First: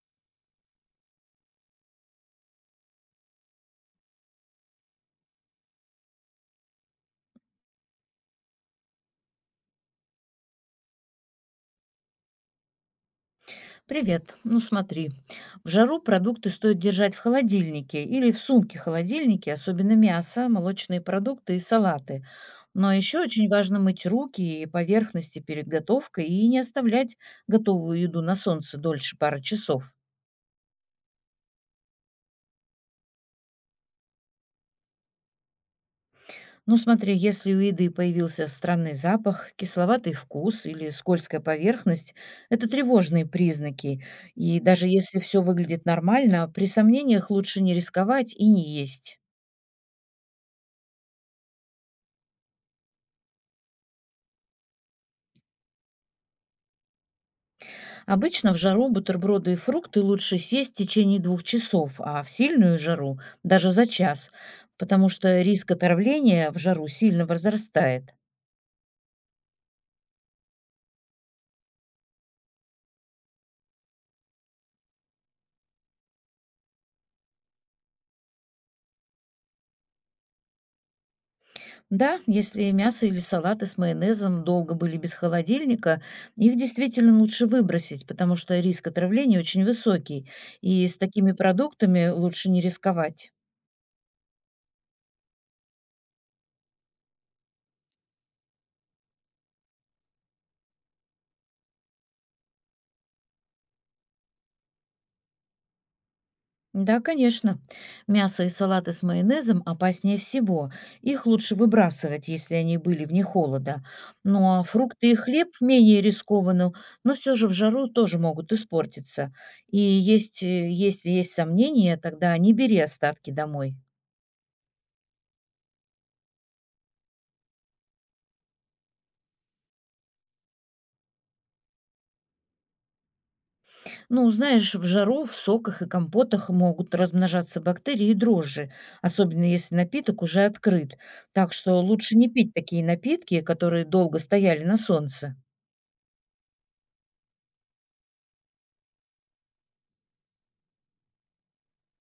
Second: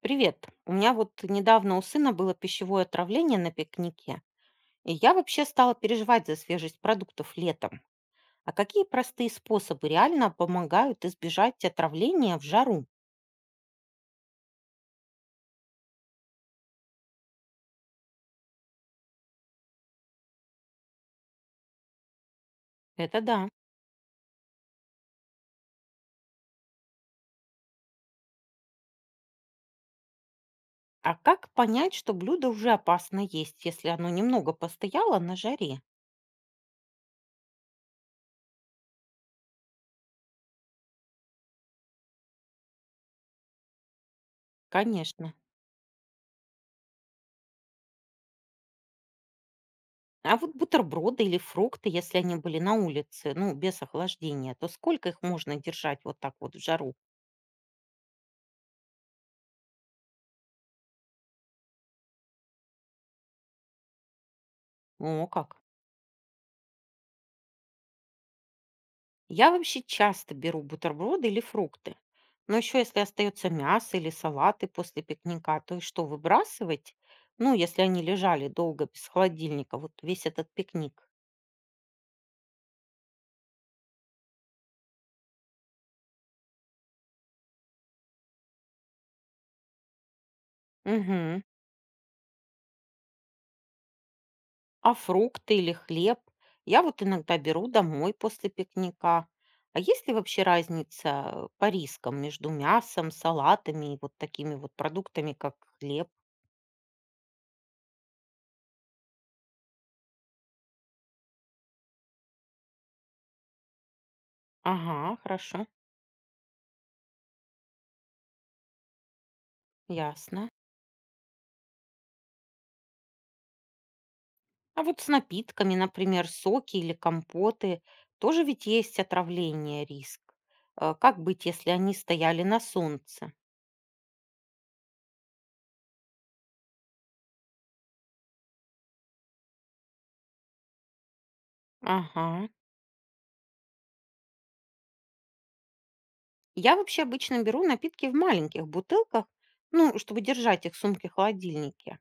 Привет. У меня вот недавно у сына было пищевое отравление на пикнике, и я вообще стала переживать за свежесть продуктов летом. А какие простые способы реально помогают избежать отравления в жару? Привет. Ну смотри, в жару продукты стоит держать в холодильнике или в сумке холодильнике, особенно мясо, молочные продукты и салаты. Но Это еще да. очень важно мыть руки и поверхности перед готовкой и не оставлять готовую еду на солнце дольше пары часов. А как понять, что блюдо уже опасно есть, если оно немного постояло на жаре? Ну смотри, если у еды появился странный запах, кисловатый вкус или скользкая поверхность, это тревожные признаки. И даже если Конечно. все выглядит нормально, при сомнениях лучше не рисковать и не есть. А вот бутерброды или фрукты, если они были на улице, ну, без охлаждения, то сколько их можно держать вот так вот в жару? Обычно в жару бутерброды и фрукты лучше съесть в течение двух часов, а в сильную жару даже за час, потому О, что как? риск отравления в жару сильно возрастает. Я вообще часто беру бутерброды или фрукты. Но еще если остается мясо или салаты после пикника, то и что, выбрасывать? Ну, если они лежали долго без холодильника, вот весь этот пикник. Да, если мясо или салаты с майонезом долго были без холодильника, их действительно лучше выбросить, потому что риск отравления очень высокий, и с такими Мгм. продуктами лучше не рисковать. А фрукты или хлеб? Я вот иногда беру домой после пикника. А есть ли вообще разница по рискам между мясом, салатами и вот такими вот продуктами, как хлеб? Да, конечно. Мясо и салаты с майонезом опаснее всего. Их лучше выбрасывать, если они были вне холода. Ну а фрукты и Ага, хлеб хорошо, менее рискованно, но все же в жару тоже могут испортиться. И ясно. Если есть сомнения, тогда не бери остатки домой. А вот с напитками, например, соки или компоты, тоже ведь есть отравление риск. Как быть, если они стояли на солнце? Ну, знаешь, в жару в соках и компотах могут размножаться бактерии и дрожжи, особенно если напиток уже открыт. Так что лучше не Ага. пить такие напитки, которые долго стояли на солнце. Я вообще обычно беру напитки в маленьких бутылках, ну, чтобы держать их в сумке-холодильнике.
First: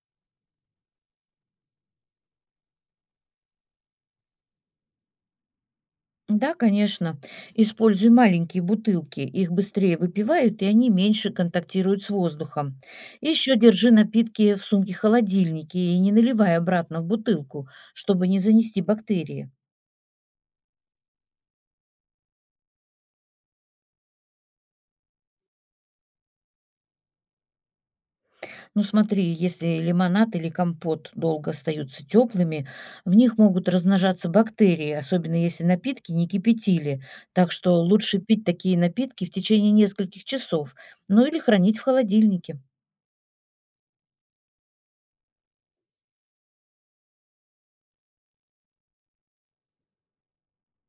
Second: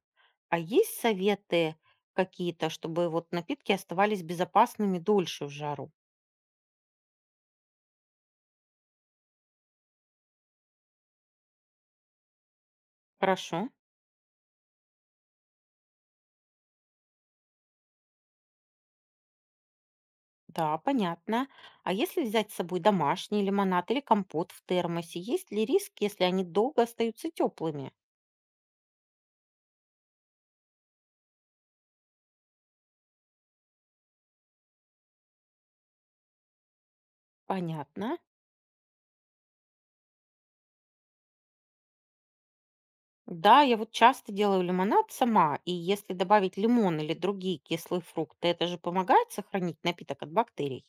А есть советы какие-то, чтобы вот напитки оставались безопасными дольше в жару? Да, конечно. Используй маленькие бутылки. Их быстрее выпивают, и они меньше контактируют с воздухом. Еще Хорошо. держи напитки в сумке-холодильнике и не наливай обратно в бутылку, чтобы не занести бактерии. Да, понятно. А если взять с собой домашний лимонад или компот в термосе, есть ли риск, если они долго остаются теплыми? Ну смотри, если лимонад или компот долго остаются теплыми, в них могут размножаться бактерии, особенно если напитки не кипятили. Так что Понятно. лучше пить такие напитки в течение нескольких часов, ну или хранить в холодильнике. Да, я вот часто делаю лимонад сама, и если добавить лимон или другие кислые фрукты, это же помогает сохранить напиток от бактерий.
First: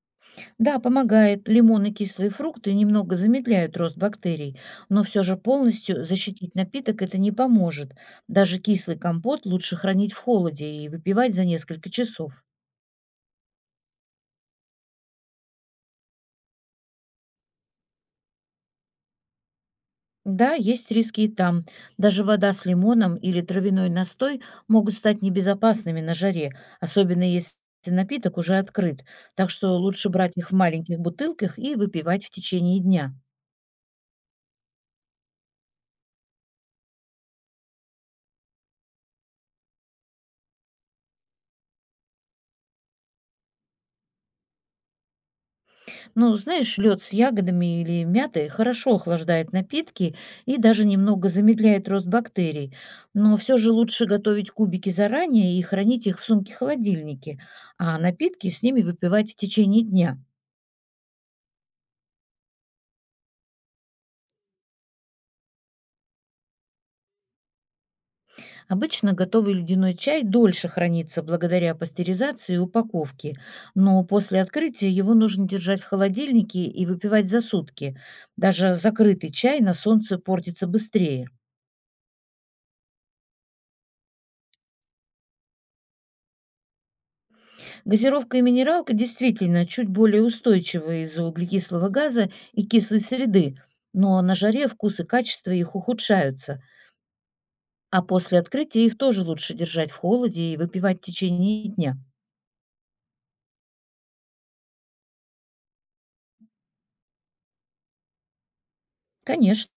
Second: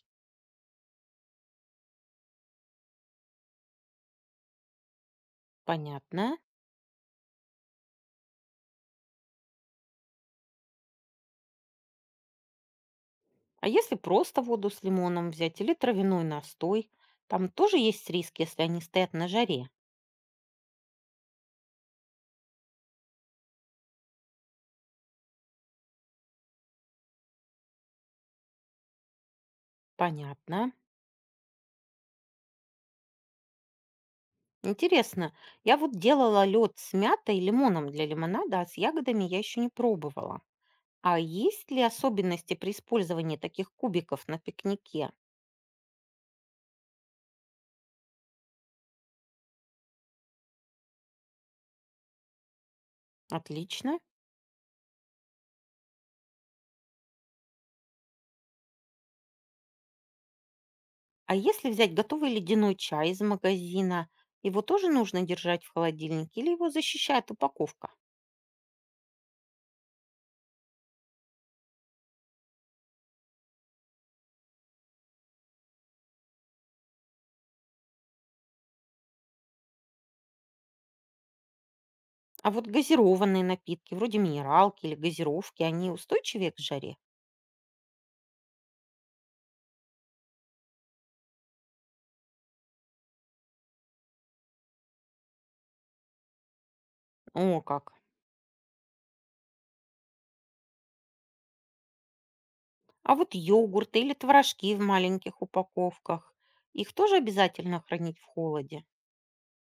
Да, помогает. Лимон и кислые фрукты немного замедляют рост бактерий, но все же полностью Понятно. защитить напиток это не поможет. Даже кислый компот лучше хранить в холоде и выпивать за несколько часов. А если просто воду с лимоном взять или травяной настой, там тоже есть риск, если они стоят на жаре. Да, есть риски и там. Даже вода с лимоном или травяной настой могут стать небезопасными на жаре, особенно если напиток уже открыт. Так что лучше брать их в Понятно. маленьких бутылках и выпивать в течение дня. Интересно, я вот делала лед с мятой и лимоном для лимонада, а с ягодами я еще не пробовала. А есть ли особенности при использовании таких кубиков на пикнике? Ну, знаешь, лед с ягодами или мятой хорошо охлаждает напитки и даже немного замедляет рост бактерий. Но все же Отлично. лучше готовить кубики заранее и хранить их в сумке-холодильнике, а напитки с ними выпивать в течение дня. А если взять готовый ледяной чай из магазина, его тоже нужно держать в холодильнике или его защищает упаковка? Обычно готовый ледяной чай дольше хранится благодаря пастеризации и упаковке, но после открытия его нужно держать в холодильнике и выпивать за сутки. Даже закрытый чай на солнце портится быстрее. А вот газированные напитки, вроде минералки или газировки, они устойчивее к жаре? Газировка и минералка действительно чуть более устойчивы из-за углекислого газа и кислой среды, но на жаре вкус и качество их ухудшаются, О, как. а после открытия их тоже лучше держать в холоде и выпивать в течение дня. А вот йогурты или творожки в маленьких упаковках, их тоже обязательно хранить в холоде? Конечно,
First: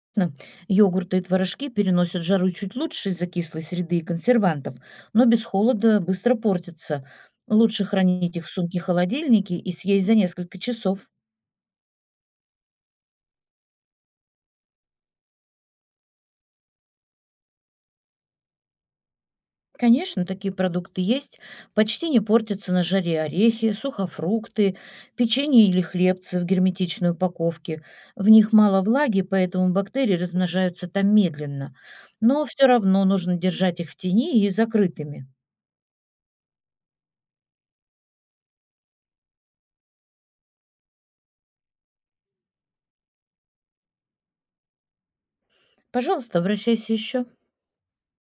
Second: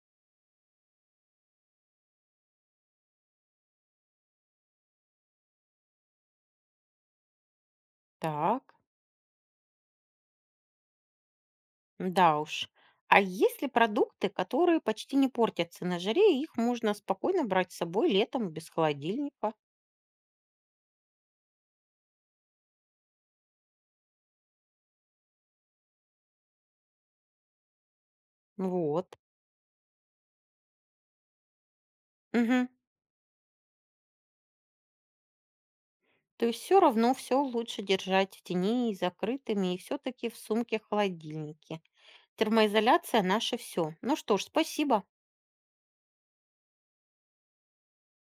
йогурты и творожки переносят жару чуть лучше из-за кислой среды и консервантов, но без холода быстро портятся. Лучше хранить их в Так, сумке-холодильнике и съесть за несколько часов. да уж. А есть ли продукты, которые почти не портятся на жаре, и их можно спокойно брать с собой летом без холодильника? Конечно, такие продукты есть. Почти не портятся на жаре орехи, сухофрукты, печенье или хлебцы в герметичной упаковке. В них мало Вот. влаги, поэтому бактерии размножаются там медленно. Но Мгм. все равно нужно держать их в тени и закрытыми. То есть все равно все лучше держать в тени и закрытыми, и все-таки в сумке-холодильнике. Термоизоляция наше все. Ну что ж, спасибо. Пожалуйста, обращайся еще.